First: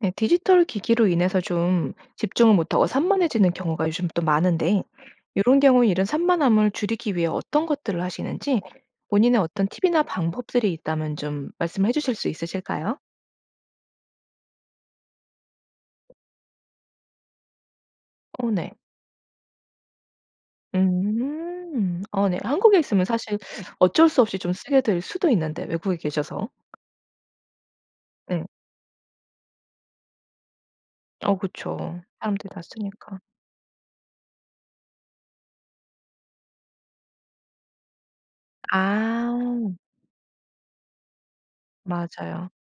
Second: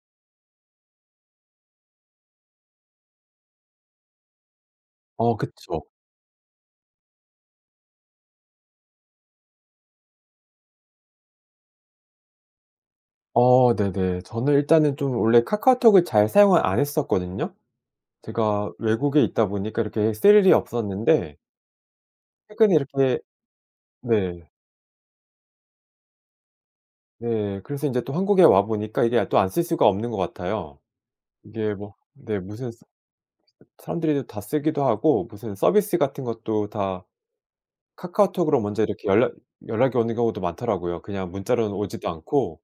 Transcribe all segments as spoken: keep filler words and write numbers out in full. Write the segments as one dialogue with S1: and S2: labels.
S1: 네. 디지털 기기로 인해서 좀 집중을 못 하고 산만해지는 경우가 요즘 또 많은데
S2: 어
S1: 요런
S2: 그쵸.
S1: 경우에 이런 산만함을 줄이기 위해 어떤 것들을 하시는지 본인의 어떤 팁이나 방법들이 있다면 좀 말씀해 주실 수 있으실까요?
S2: 어. 네네. 저는 일단은 좀 원래 카카오톡을 잘 사용을 안 했었거든요.
S1: 어
S2: 제가
S1: 네.
S2: 외국에 있다 보니까 이렇게 쓸 일이 없었는데
S1: 음. 어 네.
S2: 최근
S1: 한국에 있으면
S2: 이렇게
S1: 사실 어쩔 수 없이
S2: 네.
S1: 좀 쓰게 될 수도 있는데 외국에 계셔서.
S2: 네. 그래서 인제 또 한국에
S1: 예.
S2: 와 보니까 이게 또 안 쓸 수가 없는 것 같아요.
S1: 어
S2: 이게 뭐
S1: 그쵸.
S2: 네
S1: 사람들이 다
S2: 무슨
S1: 쓰니까.
S2: 사람들이 다 쓰기도 하고 무슨 서비스 같은 것도 다 카카오톡으로 먼저 이렇게 연락
S1: 아.
S2: 연락이 오는 경우도 많더라고요, 그냥 문자로는 오지도
S1: 맞아요.
S2: 않고.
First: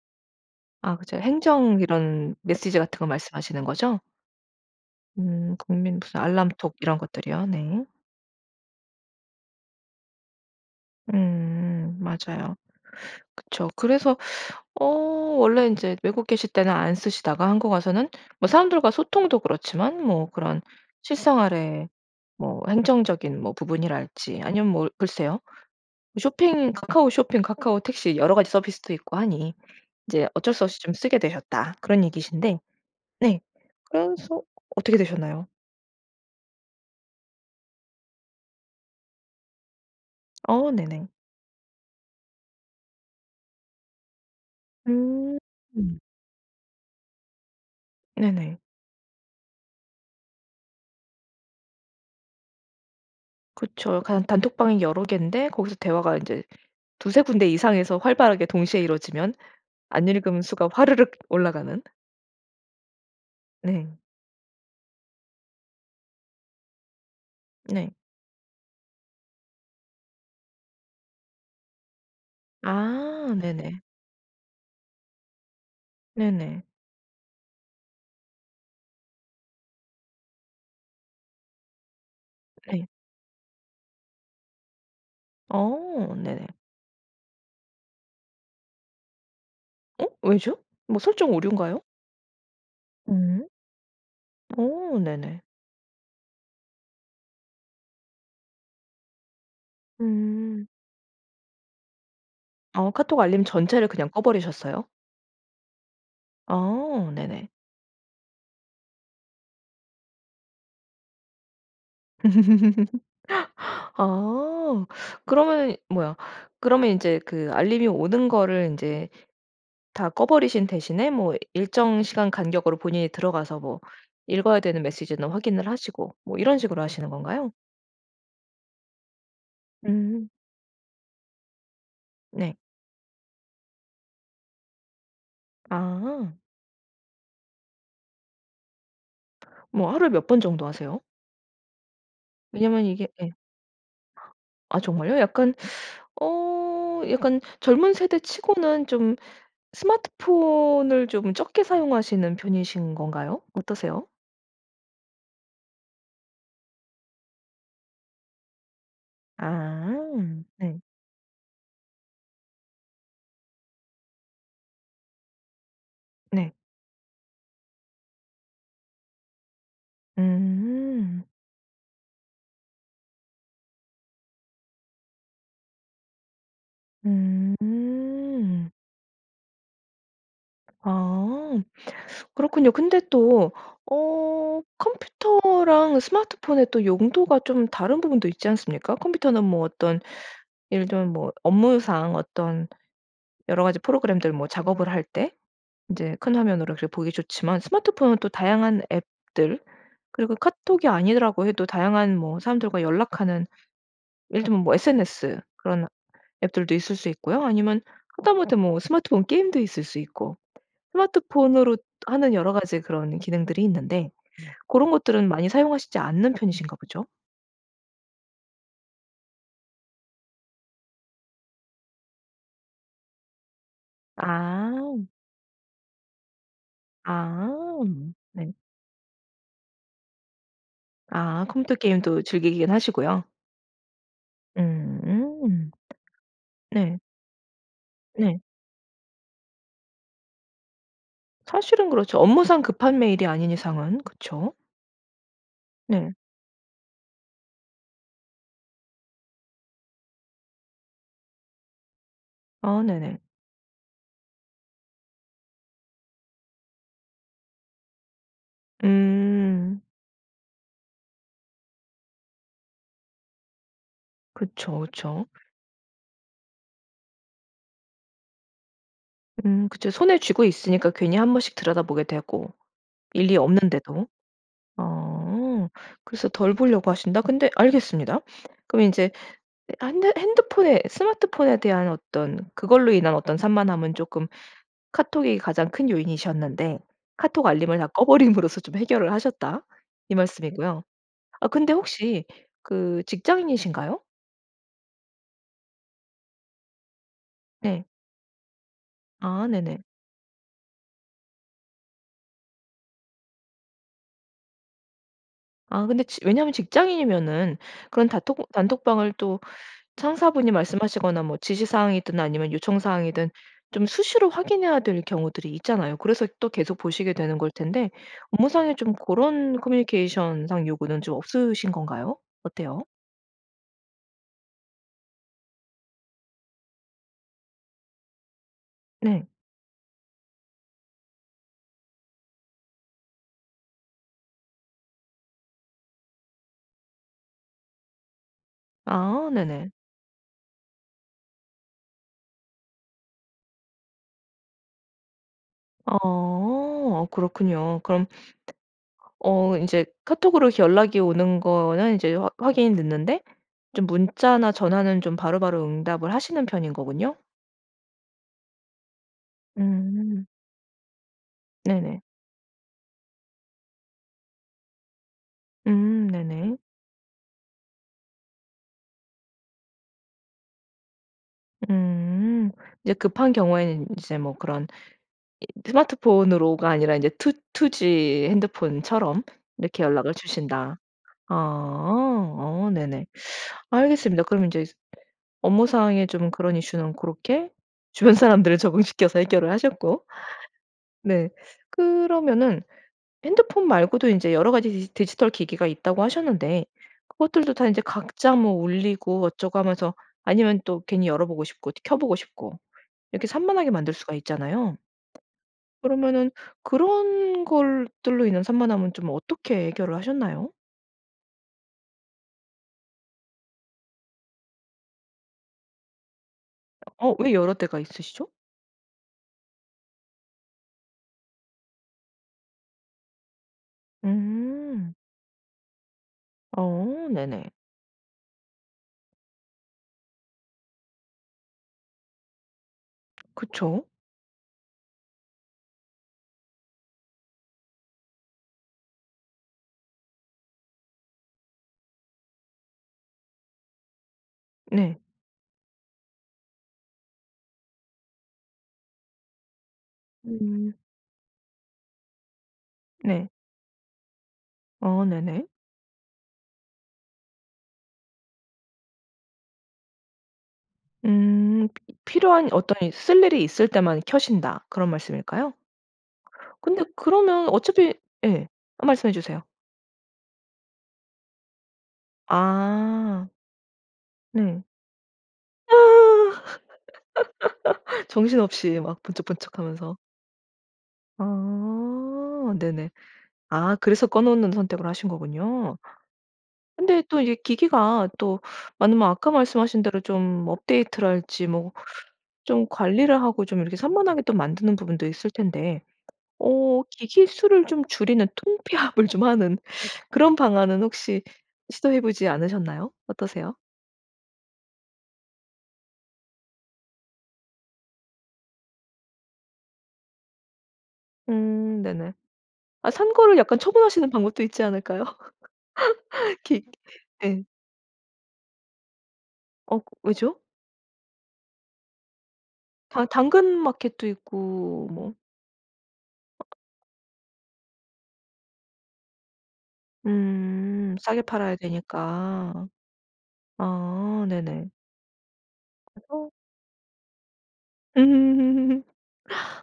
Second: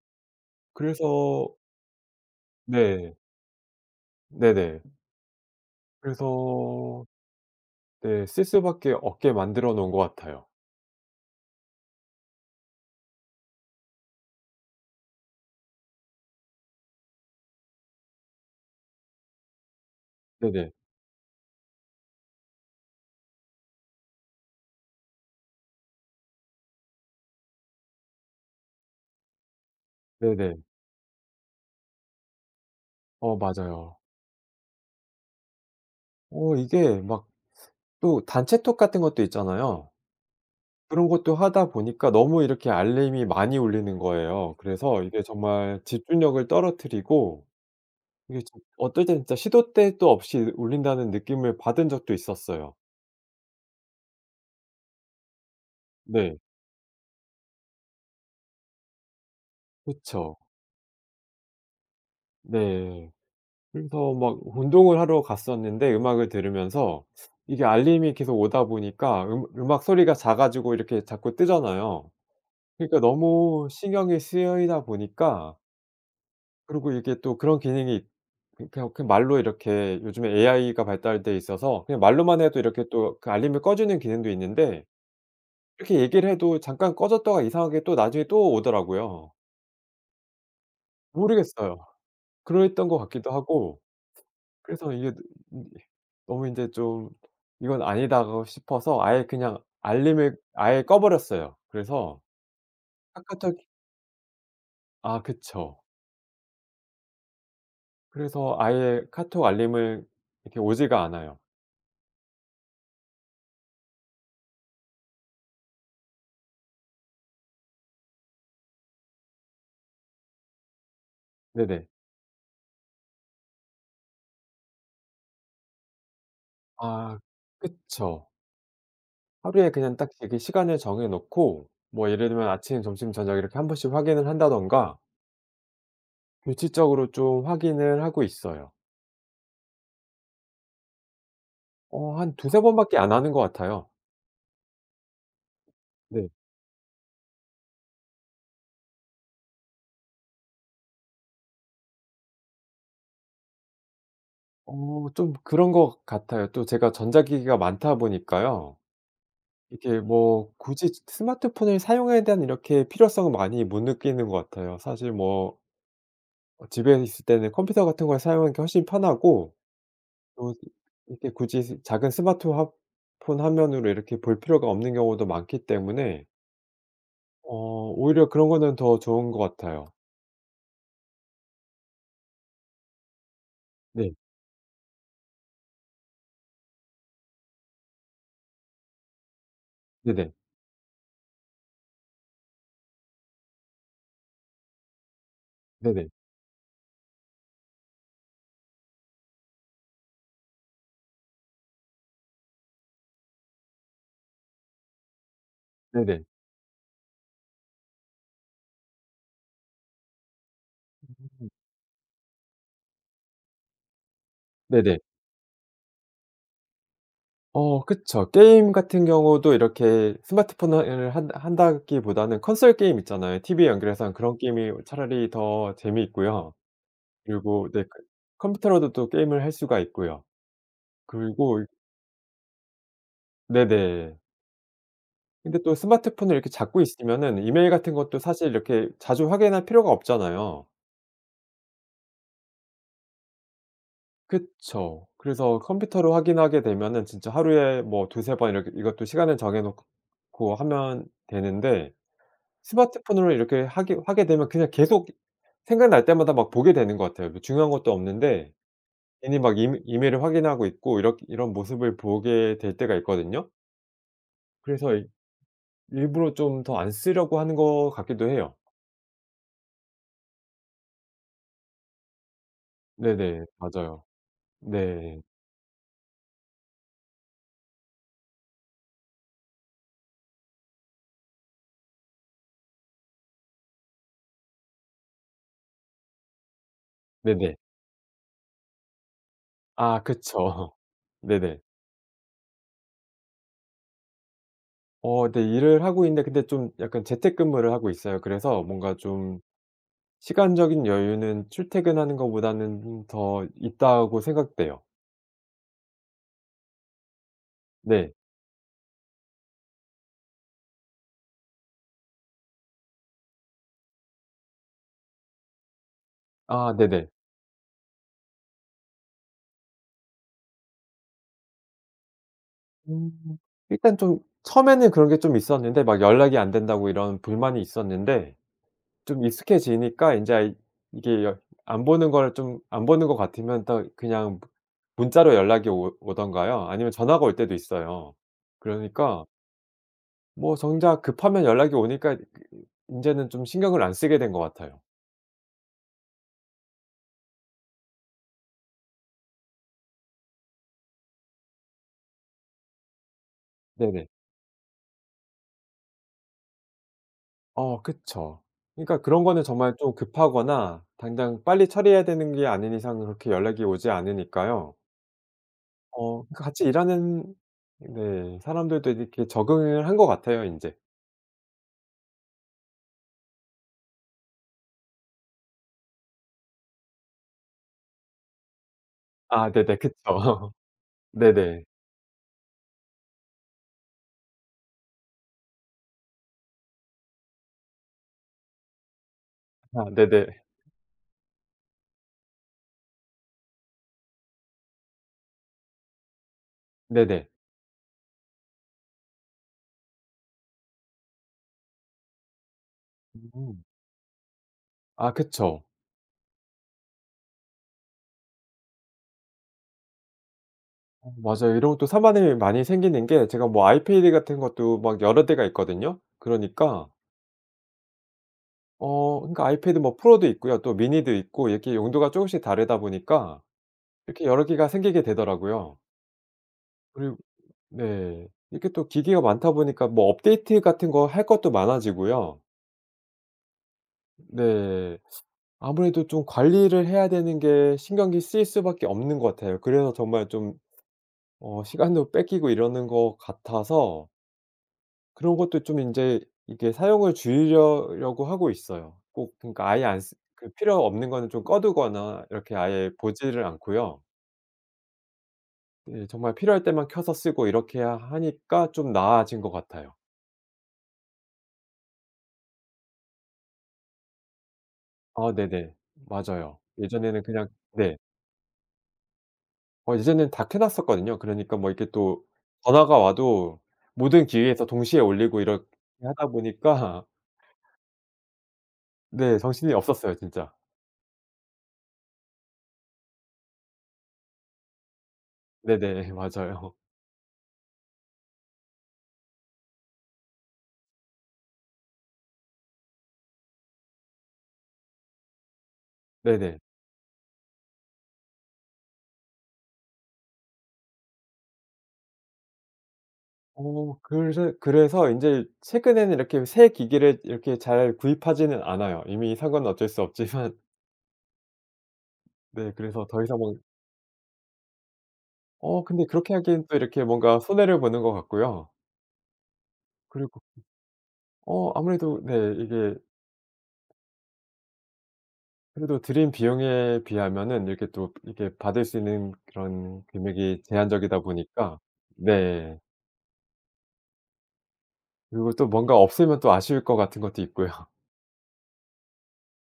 S1: 아
S2: 그래서
S1: 그죠. 행정 이런 메시지 같은 거
S2: 네.
S1: 말씀하시는 거죠?
S2: 네네.
S1: 음. 국민 무슨 알람톡 이런
S2: 그래서
S1: 것들이요. 네.
S2: 네. 쓸 수 밖에 없게 만들어 놓은 것 같아요.
S1: 음. 맞아요. 그쵸. 그래서 어 원래 인제 외국 계실 때는 안 쓰시다가 한국 와서는 뭐 사람들과 소통도 그렇지만 뭐 그런
S2: 네네.
S1: 실생활에 뭐 행정적인 뭐 부분이랄지 아니면 뭐 글쎄요 쇼핑 카카오 쇼핑, 카카오 택시 여러 가지 서비스도 있고 하니 이제 어쩔
S2: 네네.
S1: 수 없이 좀 쓰게 되셨다 그런 얘기신데.
S2: 어.
S1: 네.
S2: 맞아요.
S1: 그래서 어떻게 되셨나요?
S2: 어 이게 막 또 단체 톡 같은 것도 있잖아요.
S1: 어
S2: 그런
S1: 네네.
S2: 것도 하다 보니까 너무 이렇게 알림이 많이 울리는 거예요. 그래서 이게 정말
S1: 음.
S2: 집중력을 떨어뜨리고. 이게
S1: 네네.
S2: 정 어떨 땐 진짜 시도 때도 없이 울린다는 느낌을 받은 적도 있었어요.
S1: 그쵸. 간 단톡방이 여러 개인데 거기서 대화가
S2: 네.
S1: 인제 두세 군데 이상에서 활발하게 동시에 이루어지면 안
S2: 그쵸.
S1: 읽음 수가 화르륵 올라가는.
S2: 네.
S1: 네.
S2: 그래서 막 운동을 하러 갔었는데 음악을 들으면서 이게
S1: 네.
S2: 알림이 계속 오다 보니까 음악 음악 소리가 작아지고 이렇게 자꾸 뜨잖아요. 그러니까
S1: 아.
S2: 너무
S1: 네네.
S2: 신경이 쓰이다 보니까
S1: 네네.
S2: 그러고 이게 또 그런 기능이 이 그냥 말로 이렇게 요즘에 AI가 발달돼 있어서 그냥 말로만 해도 이렇게
S1: 네.
S2: 또 그 알림을 꺼주는 기능도 있는데 이렇게
S1: 어.
S2: 얘기를
S1: 네네.
S2: 해도 잠깐 꺼졌다가 이상하게 또 나중에 또 오더라고요.
S1: 어? 왜죠? 뭐 설정 오류인가요?
S2: 모르겠어요. 그랬던 것 같기도
S1: 음.
S2: 하고. 그래서
S1: 어
S2: 이게
S1: 네네.
S2: 이 너무 인제 좀 '이건 아니다.' 싶어서 아예 그냥 알림을
S1: 음.
S2: 아예 꺼버렸어요. 그래서
S1: 어 카톡 알림
S2: 카카톡이
S1: 전체를 그냥 꺼 버리셨어요?
S2: 아. 그쵸.
S1: 어. 네네.
S2: 그래서 아예 카톡 알림을 이렇게 오지가 않아요.
S1: 아. 그러면은 뭐야 그러면 인제 그 알림이 오는 거를 인제 다 꺼버리신 대신에 뭐
S2: 네네.
S1: 일정 시간 간격으로 본인이 들어가서 뭐 읽어야 되는 메시지는 확인을 하시고 뭐 이런 식으로 하시는
S2: 아.
S1: 건가요?
S2: 그쵸. 하루에 그냥 딱
S1: 음.
S2: 되게 시간을 정해 놓고 뭐 예를 들면
S1: 네.
S2: 아침, 점심, 저녁 이렇게 한 번씩 확인을 한다든가.
S1: 아.
S2: 규칙적으로 좀 확인을 하고 있어요.
S1: 뭐 하루에 몇 번 정도 하세요?
S2: 어 한 두세 번
S1: 왜냐면
S2: 밖에
S1: 이게
S2: 안
S1: 예.
S2: 하는 것 같아요.
S1: 아 정말요? 약간
S2: 네.
S1: 어 약간 젊은 세대 치고는 좀 스마트폰을 좀 적게 사용하시는 편이신 건가요? 어떠세요?
S2: 어. 좀 그런 것 같아요. 또 제가 전자기기가 많다 보니까요.
S1: 아
S2: 이게 뭐
S1: 네.
S2: 굳이 즈 스마트폰을 사용에 대한 이렇게 필요성을 많이 못 느끼는 것 같아요. 사실 뭐
S1: 네.
S2: 어 집에 있을 때는 컴퓨터 같은 걸 사용하는 게 훨씬 편하고 또 이
S1: 음.
S2: 이렇게 굳이 즈 작은 스마트 화 폰 화면으로 이렇게 볼 필요가 없는 경우도 많기 때문에. 어 오히려 그런
S1: 음.
S2: 거는 더 좋은 것 같아요.
S1: 아 그렇군요. 근데 또
S2: 네.
S1: 어 컴퓨터랑 스마트폰의 또 용도가 좀 다른 부분도 있지 않습니까? 컴퓨터는 뭐 어떤
S2: 네네.
S1: 예를 들면 뭐 업무상 어떤 여러가지 프로그램들 뭐 작업을 할 때
S2: 네네.
S1: 인제 큰 화면으로 그게 보기 좋지만 스마트폰은 또 다양한 앱들 그리고 카톡이 아니더라고 해도 다양한 뭐 사람들과 연락하는 예를 들면 뭐 SNS 그런
S2: 네네.
S1: 앱들도 있을 수 있고요. 아니면 하다못해 뭐 스마트폰 게임도 있을 수 있고
S2: 음.
S1: 스마트폰으로 하는 여러 가지 그런 기능들이 있는데 고런
S2: 네네.
S1: 것들은 많이 사용하시지 않는 편이신가 보죠?
S2: 어 그쵸. 게임 같은 경우도 이렇게 스마트폰을 한다 한다기보다는 콘솔 게임 있잖아요. 티브이에 연결해서 한 그런 게임이 어
S1: 아.
S2: 차라리 더 재미있고요. 그리고
S1: 아
S2: 네 그
S1: 네.
S2: 컴퓨터로도 또 게임을 할 수가 있고요.
S1: 아
S2: 그리고 이
S1: 컴퓨터 게임도 즐기긴 하시고요.
S2: 네네. 근데
S1: 음
S2: 또 스마트폰을 이렇게 잡고
S1: 네.
S2: 있으면은 이메일 같은 것도
S1: 네.
S2: 사실 이렇게 자주 확인할 필요가 없잖아요.
S1: 사실은 그렇죠. 업무상 급한 메일이 아닌 이상은 그쵸.
S2: 그쵸. 그래서
S1: 네.
S2: 컴퓨터로 확인하게 되면은 진짜 하루에 뭐 두세 번 이렇게 이것도 시간을 정해 놓고 하면 되는데
S1: 아 네네.
S2: 스마트폰으로 이렇게 하게 하게 되면 그냥 계속 생각날 때마다 막 보게 되는 것 같아요. 뭐 중요한 것도 없는데 괜히 막
S1: 음.
S2: 이메 이메일을 확인하고 있고 이렇 이런 모습을 보게 될 때가 있거든요.
S1: 그쵸,
S2: 그래서 이
S1: 그쵸.
S2: 일부러 좀 더 안 쓰려고 하는 것 같기도 해요.
S1: 음 그쵸. 손에 쥐고 있으니까 괜히 한 번씩 들여다보게 되고 일이
S2: 네네. 맞아요.
S1: 없는데도.
S2: 네.
S1: 어 그래서 덜 보려고 하신다 근데 알겠습니다. 그럼 인제 아 한대 핸드폰에 스마트폰에 대한 어떤 그걸로 인한 어떤 산만함은 조금 카톡이 가장 큰 요인이셨는데 카톡
S2: 네네.
S1: 알림을 다 꺼버림으로써 좀 해결을 하셨다
S2: 아
S1: 이
S2: 그쵸.
S1: 말씀이고요. 아
S2: 네네.
S1: 근데 혹시 그 직장인이신가요?
S2: 어 네. 일을 하고 있는데 근데 좀 약간 재택근무를
S1: 네.
S2: 하고 있어요. 그래서 뭔가 좀
S1: 아 네네.
S2: 시간적인 여유는 출퇴근하는 것보다는 음 더 있다고 생각돼요.
S1: 아 근데 지 왜냐하면 직장인이면은 그런
S2: 네.
S1: 단톡 단톡방을 또 상사분이 말씀하시거나 뭐 지시사항이든 아니면 요청사항이든 좀 수시로 확인해야 될 경우들이 있잖아요. 그래서 또
S2: 아
S1: 계속
S2: 네네.
S1: 보시게 되는 걸 텐데 업무상에 좀 고런 커뮤니케이션상 요구는 좀 없으신 건가요? 어때요?
S2: 음 일단 좀 처음에는 그런 게 좀 있었는데 막 연락이 안 된다고 이런 불만이 있었는데 좀
S1: 네.
S2: 익숙해지니까 인제 아 이게 열 안 보는 걸 좀 안 보는 것 같으면 또 그냥 문자로 연락이 오 오든가요. 아니면 전화가 올 때도 있어요. 그러니까
S1: 아 네네.
S2: 뭐 정작 급하면 연락이 오니까 그 인제는 좀 신경을 안 쓰게 된 것 같아요.
S1: 아 그렇군요. 그럼 어 인제 카톡으로 연락이 오는 거는 이제 화 확인이 됐는데 좀
S2: 네네.
S1: 문자나 전화는 좀 바로바로 응답을 하시는 편인 거군요.
S2: 어 그쵸. 그러니까 그런 거는 정말 좀
S1: 음.
S2: 급하거나 당장 빨리
S1: 네네.
S2: 처리해야 되는 게 아닌 이상 그렇게 연락이 오지 않으니까요.
S1: 음
S2: 어
S1: 네네.
S2: 같이 일하는 네 사람들도 이렇게 적응을 한 것 같아요 인제.
S1: 음. 이제 급한 경우에는 인제 뭐 그런 이 스마트폰으로가 아니라 인제 "투 투 G 핸드폰처럼
S2: 아 네네.
S1: 이렇게
S2: 그쵸.
S1: 연락을 주신다."
S2: 네네.
S1: 아. 아 네네. 알겠습니다. 그럼 인제 업무상에 좀 그런 이슈는 고렇게 주변 사람들을 적응시켜서 해결을
S2: 아
S1: 하셨고
S2: 네네.
S1: 네 그러면은 핸드폰 말고도 인제 여러 가지 디지 디지털 기기가 있다고 하셨는데
S2: 네네.
S1: 그것들도 다 인제 각자 뭐 울리고 어쩌고 하면서 아니면 또 괜히 열어보고 싶고 켜보고 싶고. 이렇게
S2: 음.
S1: 산만하게 만들 수가 있잖아요.
S2: 아. 그쵸.
S1: 그러면은 그런 걸 들로 인한 산만함은 좀 어떻게 해결을 하셨나요?
S2: 아 맞아요. 이런 것도 산만한 일이 많이 생기는 게 제가 뭐 아이패드 같은 것도 막 여러 대가 있거든요. 그러니까
S1: 어 왜 여러 대가 있으시죠?
S2: 어. 그러니까 아이패드 뭐 프로도 있고요. 또 미니도 있고 이렇게 용도가 쪼금씩 다르다 보니까 이렇게 여러 개가
S1: 음.
S2: 생기게 되더라고요.
S1: 어.
S2: 그리고
S1: 네네.
S2: 네 이렇게 또 기계가 많다 보니까 뭐 업데이트 같은 거 할 것도 많아지고요.
S1: 그쵸.
S2: 네. 아무래도 좀 관리를 해야 되는 게 신경이 쓰일 수 밖에 없는 것 같아요. 그래서 정말 좀 어 시간도 뺏기고 이러는 것 같아서
S1: 네.
S2: 그런 것도 좀 인제 이게 사용을 줄이려 려고 하고 있어요. 꼭 그러니까 아예 안쓰 그
S1: 음.
S2: 필요 없는 거는 좀 꺼 두거나 이렇게 아예
S1: 네.
S2: 보지를 않고요.
S1: 어 네네.
S2: 예. 정말 필요할 때만 켜서 쓰고 이렇게 하 하니까 좀 나아진 것 같아요.
S1: 음 피 이 "필요한 어떤 이 쓸 일이 있을 때만 켜신다." 그런
S2: 아
S1: 말씀일까요?
S2: 네네. 맞아요.
S1: 근데
S2: 예전에는
S1: 그러면
S2: 그냥
S1: 어차피
S2: 네.
S1: 예. 아 말씀해 주세요.
S2: 어 이제는 다 켜 놨었거든요. 그러니까 뭐 이렇게 또 전화가
S1: 아.
S2: 와도 모든
S1: 네.
S2: 기기에서 동시에 울리고 이렇게 하다 보니까
S1: 정신없이 막
S2: 네
S1: 번쩍번쩍
S2: 정신이
S1: 하면서.
S2: 없었어요 진짜.
S1: 아 네네. 아 그래서 꺼 놓는 선택을 하신 거군요.
S2: 네네. 맞아요.
S1: 근데 또 이게 기기가 또 많으면 아까 말씀하신 대로 좀 업데이트랄지 뭐 좀 관리를 하고 좀 이렇게 산만하게 만드는 부분도 있을 텐데
S2: 네네.
S1: 어 기기 수를 좀 줄이는 통폐합을 좀 하는 그런 방안은 혹시 시도해 보지 않으셨나요? 어떠세요?
S2: 어 글새 그래서 인제 최근에는 이렇게 새 기기를 이렇게 잘 구입하지는 않아요, 이미 산 거는 어쩔 수 없지만.
S1: 음 네네.
S2: 네.
S1: 아
S2: 그래서
S1: 산
S2: 더
S1: 거를 약간
S2: 이상은
S1: 처분하시는 방법도 있지 않을까요?
S2: 어 근데 그렇게
S1: 긱
S2: 하기에는 또 이렇게 뭔가
S1: 예.
S2: 손해를 보는 것 같고요.
S1: 어 왜죠?
S2: 그리고 어 아무래도 네. 이게
S1: 다 당근 마켓도 있고 뭐
S2: 그래도 들인 비용에 비하면은 이렇게 또 이렇게 받을 수 있는 그런 금액이
S1: 음
S2: 제한적이다
S1: 싸게 팔아야
S2: 보니까
S1: 되니까.
S2: 네.
S1: 아 네네.
S2: 그리고 또 뭔가
S1: 그래서
S2: 없으면 또 아쉬울 것 같은 것도 있고요.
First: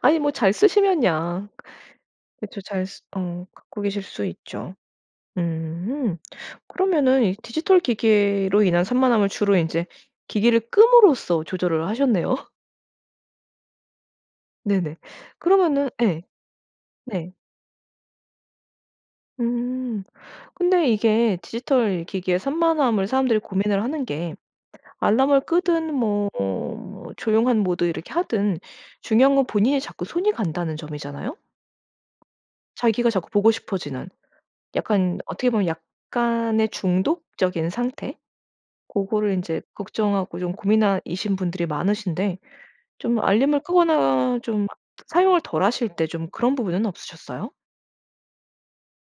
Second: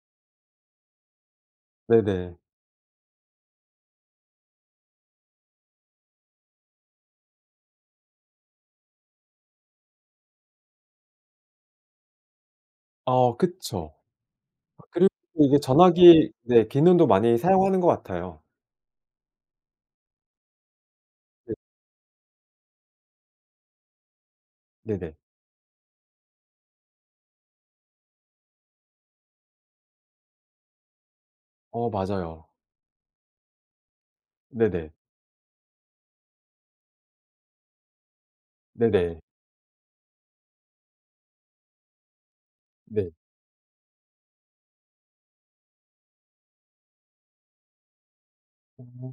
S1: 아니 뭐 잘 쓰시면야
S2: 네네.
S1: 그쵸 잘 어 갖고 계실 수 있죠. 음 그러면은 이 디지털 기기로 인한 산만함을 주로 인제 기기를 끔으로써 조절을 하셨네요.
S2: 어 그쵸. 아
S1: 네네.
S2: 그리고 이게
S1: 그러면은 예.
S2: 전화기 네 기능도
S1: 네.
S2: 많이 사용하는 것 같아요.
S1: 음 근데 이게
S2: 네.
S1: 디지털 기기의 산만함을 사람들이 고민을 하는 게
S2: 네네.
S1: 알람을 끄든 뭐 뭐 조용한 모드 이렇게 하든 중요한 건 본인이 자꾸 손이 간다는 점이잖아요.
S2: 어 맞아요.
S1: 자기가 자꾸 보고 싶어지는
S2: 네네.
S1: 약간 어떻게 보면 약간의 중독적인 상태
S2: 네네.
S1: 고거를 인제 걱정하고 좀 고민하 이신 분들이 많으신데
S2: 네.
S1: 좀 알림을 끄거나 좀 사용을 덜 하실 때 좀 그런 부분은 없으셨어요?
S2: 음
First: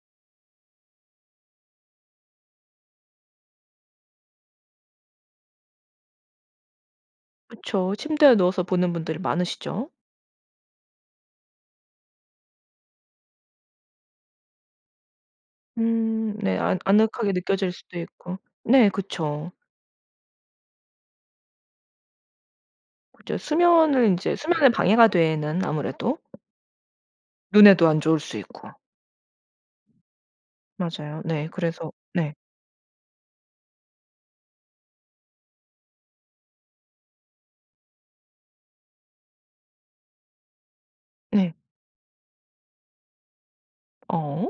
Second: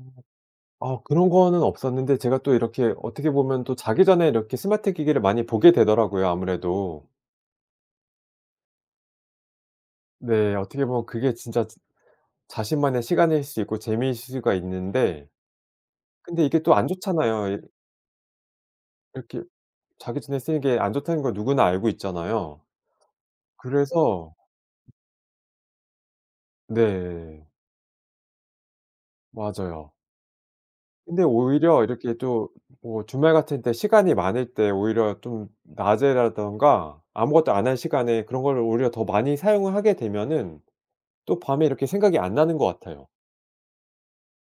S2: 아 그런 거는 없었는데 제가 또 이렇게 어떻게 보면 또 자기 전에 이렇게 스마트 기기를 많이 보게 되더라고요 아무래도.
S1: 그쵸. 침대에 누워서 보는 분들이 많으시죠?
S2: 네. 어떻게 보면 그게 진짜 즈 자신만의 시간일 수 있고 재미일 수가 있는데
S1: 음
S2: 근데
S1: 네.
S2: 이게 또
S1: 아
S2: 안
S1: 아늑하게
S2: 좋잖아요. 이
S1: 느껴질 수도 있고 네
S2: 이렇게
S1: 그쵸.
S2: 자기 전에 쓰는 게 안 좋다는 걸 누구나 알고 있잖아요.
S1: 그쵸. 수면을
S2: 그래서
S1: 인제 수면에 방해가 되는 아무래도
S2: 네.
S1: 눈에도 안 좋을 수 있고.
S2: 맞아요.
S1: 맞아요.
S2: 근데
S1: 네.
S2: 오히려
S1: 그래서
S2: 이렇게
S1: 네.
S2: 또 뭐 주말 같은 때 시간이 많을 때 오히려 좀 낮에라든가 아무것도 안 한 시간에 그런 거를 오히려 더 많이 사용을 하게 되면은 또
S1: 네.
S2: 밤에 이렇게 생각이 안 나는 것 같아요.
S1: 어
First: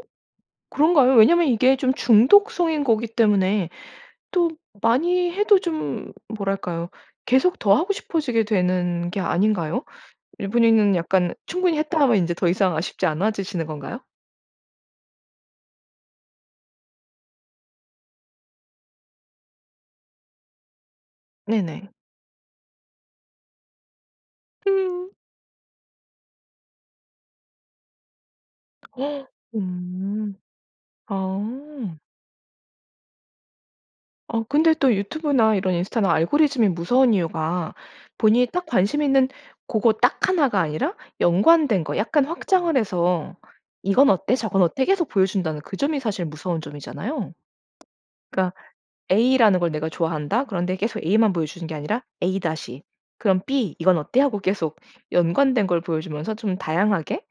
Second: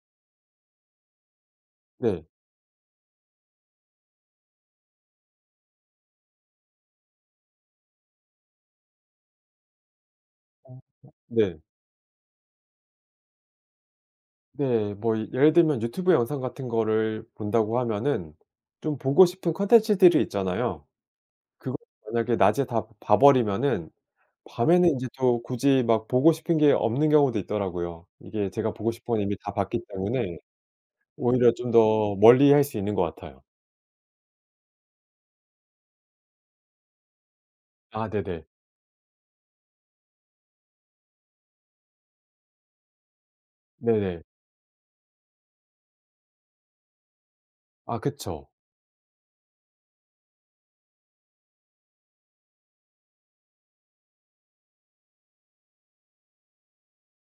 S1: 그런가요? 왜냐하면 이게 좀
S2: 네.
S1: 중독성인 거기 때문에 또 많이 해도 좀 뭐랄까요? 계속 더 하고 싶어지게 되는 게 아닌가요?
S2: 어.
S1: 이분이는 약간
S2: 네.
S1: '충분히 했다.' 하면 인제 더 이상 아쉽지 않아지시는 건가요?
S2: 네. 뭐 예를 들면 유튜브 영상 같은 거를 본다고 하면은 좀 보고 싶은 콘텐츠들이 있잖아요. 그거를
S1: 네네.
S2: 만약에 낮에 다 봐 버리면은 밤에는 인제
S1: 음.
S2: 또 굳이 막 보고 싶은 게 없는 경우도 있더라고요. 이게 제가 보고 싶은 건
S1: 어
S2: 이미 다 봤기 때문에 오히려 좀
S1: 아.
S2: 더 멀리할 수 있는 것 같아요.
S1: 어 근데 또 유튜브나 이런 인스타나 알고리즘이 무서운 이유가
S2: 아 네네.
S1: 본인이 딱 관심있는 고거 딱 하나 가 아니라 연관된 거 약간 확장을 해서 "이건
S2: 네네.
S1: 어때? 저건 어때?" 계속 보여준다는 그 점이 사실 무서운 점이잖아요.
S2: 아 그쵸.
S1: 그니까 A라는 걸 내가 좋아한다. 그런데 계속 A만 보여 주는 게 아니라 A 다시 그럼 B 이건 어때? 하고 계속 연관된 걸 보여주면서 좀 다양하게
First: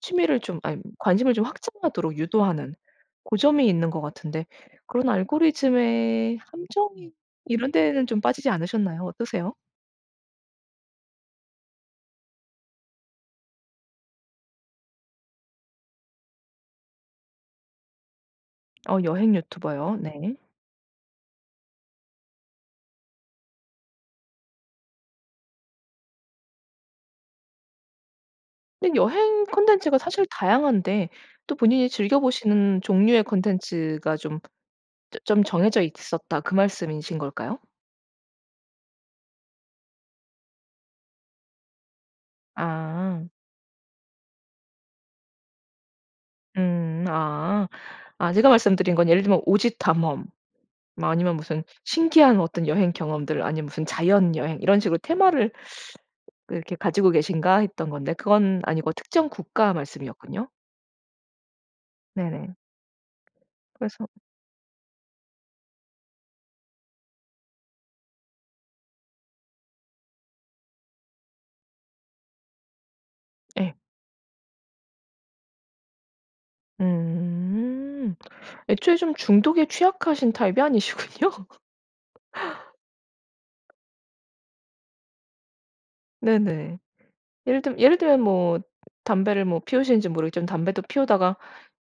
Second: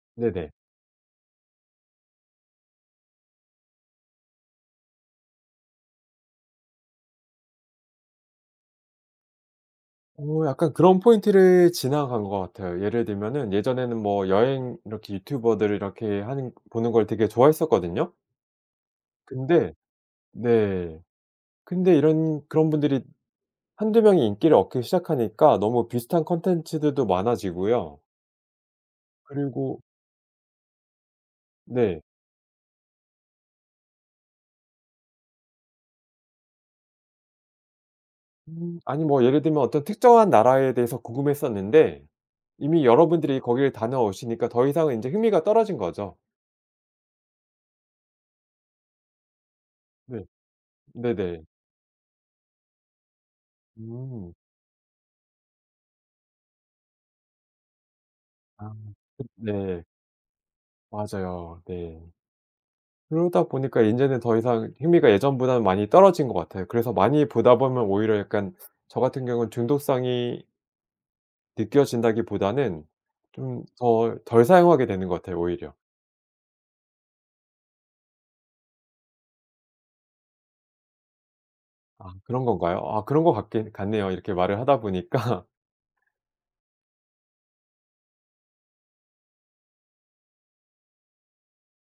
S1: 취미를
S2: 네네.
S1: 좀 아님 관심을 좀 확장하도록 유도하는 고점이 있는 것 같은데 그런 알고리즘의 함정이 이런 데는 좀 빠지지 않으셨나요? 어떠세요?
S2: 어 약간 그런 포인트를 지나간 것 같아요. 예를 들면은 예전에는 뭐 여행 이렇게 유튜버들 이렇게 하는 보는 걸 되게 좋아했었거든요.
S1: 어 여행
S2: 근데
S1: 유튜버요? 네.
S2: 네 근데 이런 그런 분들이 한두 명이 인기를 얻기 시작하니까 너무 비슷한 컨텐츠들도 많아지고요.
S1: 근데 여행
S2: 그리고
S1: 컨텐츠가 사실 다양한데 또 본인이
S2: 네.
S1: 즐겨보시는 종류의 컨텐츠가 좀 좀 정해져 있었다 그 말씀이신 걸까요?
S2: 음 아니 뭐 예를 들면 어떤 특정한 나라에 대해서 궁금했었는데 이미 여러
S1: 아.
S2: 분들이 거기를 다녀오시니까 더 이상은 인제 흥미가 떨어진 거죠.
S1: 음 아. 아 제가 말씀드린 건 예를 들면 오지
S2: 네.
S1: 탐험 뭐 아니면
S2: 네네.
S1: 무슨 신기한 어떤 여행 경험들 아니면 무슨
S2: 음.
S1: 자연 여행 이런 식으로 '테마를 그 이렇게 가지고 계신가?' 했던 건데 그건
S2: 아
S1: 아니고
S2: 그
S1: 특정 국가
S2: 네.
S1: 말씀이었군요.
S2: 맞아요. 네.
S1: 네네.
S2: 그러다 보니까
S1: 그래서
S2: 인제는 더 이상 흥미가 예전보다는 많이 떨어진 것 같아요. 그래서 많이 보다 보면 오히려 약간 저 같은 경우는 중독성이 느껴진다기보다는 좀
S1: 예.
S2: 덜 덜 사용하게 되는 것 같아요 오히려.
S1: 음 애초에 좀 중독에 취약하신 타입이 아니시군요.
S2: 아 그런 건가요? 아 그런 것 같긴 같네요. 이렇게 말을 하다 보니까.
S1: 네네. 예를 들 예를 들면 뭐 담배를 뭐 피우시는지 모르겠지만 담배도 피우다가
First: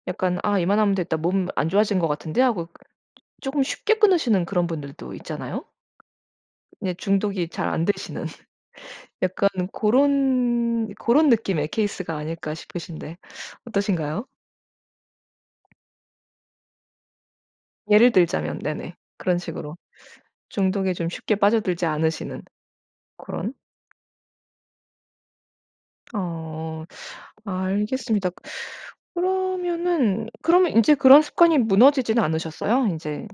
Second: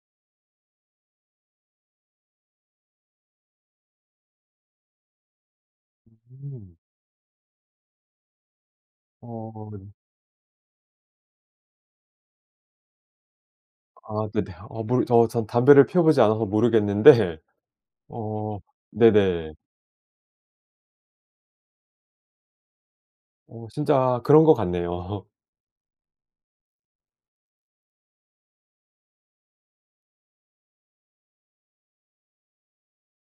S1: 약간 '아 이만하면 됐다. 몸 안 좋아진 것 같은데?' 하고 쪼금 쉽게 끊으시는 그런 분들도 있잖아요.
S2: 으음.
S1: 네 중독이 잘 안되시는 약간
S2: 어.
S1: 고런 고런 느낌의 케이스가 아닐까 싶으신데 어떠신가요?
S2: 아 근데 어 모르 저 저는 담배를 피워 보지 않아서 모르겠는데
S1: 예를 들자면
S2: 어
S1: 네네 그런
S2: 네네.
S1: 식으로. 중독에 좀 쉽게 빠져들지 않으시는 고런
S2: 어 진짜 그런 것 같네요.
S1: 어 알겠습니다. 그러면은 그럼 인제 그런 습관이 무너지진 않으셨어요? 인제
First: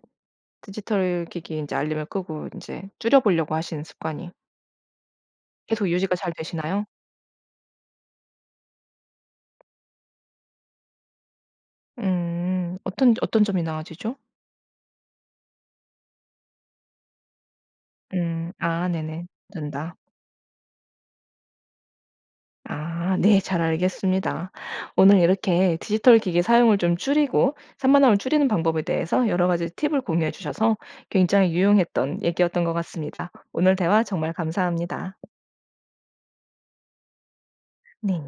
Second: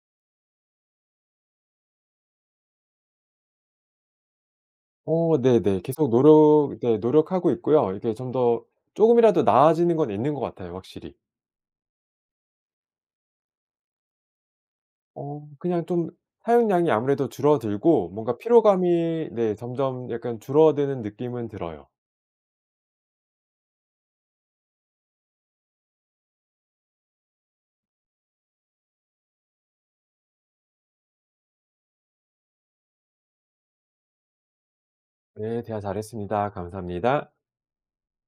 S1: 디지털 기기 인제 알림을 끄고 인제 줄여 보려고 하시는 습관이
S2: 어 네네.
S1: 계속
S2: 계속
S1: 유지가 잘
S2: 노력
S1: 되시나요?
S2: 네 노력하고 있고요. 이게 좀 더 쪼금이라도 나아지는 건 있는 것 같아요 확실히.
S1: 음 어떤 어떤 점이 나아지죠?
S2: 어 그냥 좀 사용량이 아무래도 줄어들고 뭔가
S1: 음 아 네네.
S2: 피로감이 네
S1: 된다.
S2: 점점 약간 줄어드는 느낌은 들어요.
S1: 아 네 잘 알겠습니다. 오늘 이렇게 디지털 기기 사용을 좀 줄이고 산만함을 줄이는 방법에 대해서 여러 가지 팁을 공유해 주셔서 굉장히 유용했던 얘기였던 것 같습니다. 오늘 대화 정말 감사합니다.
S2: 네 대화 잘했습니다. 감사합니다.
S1: 네.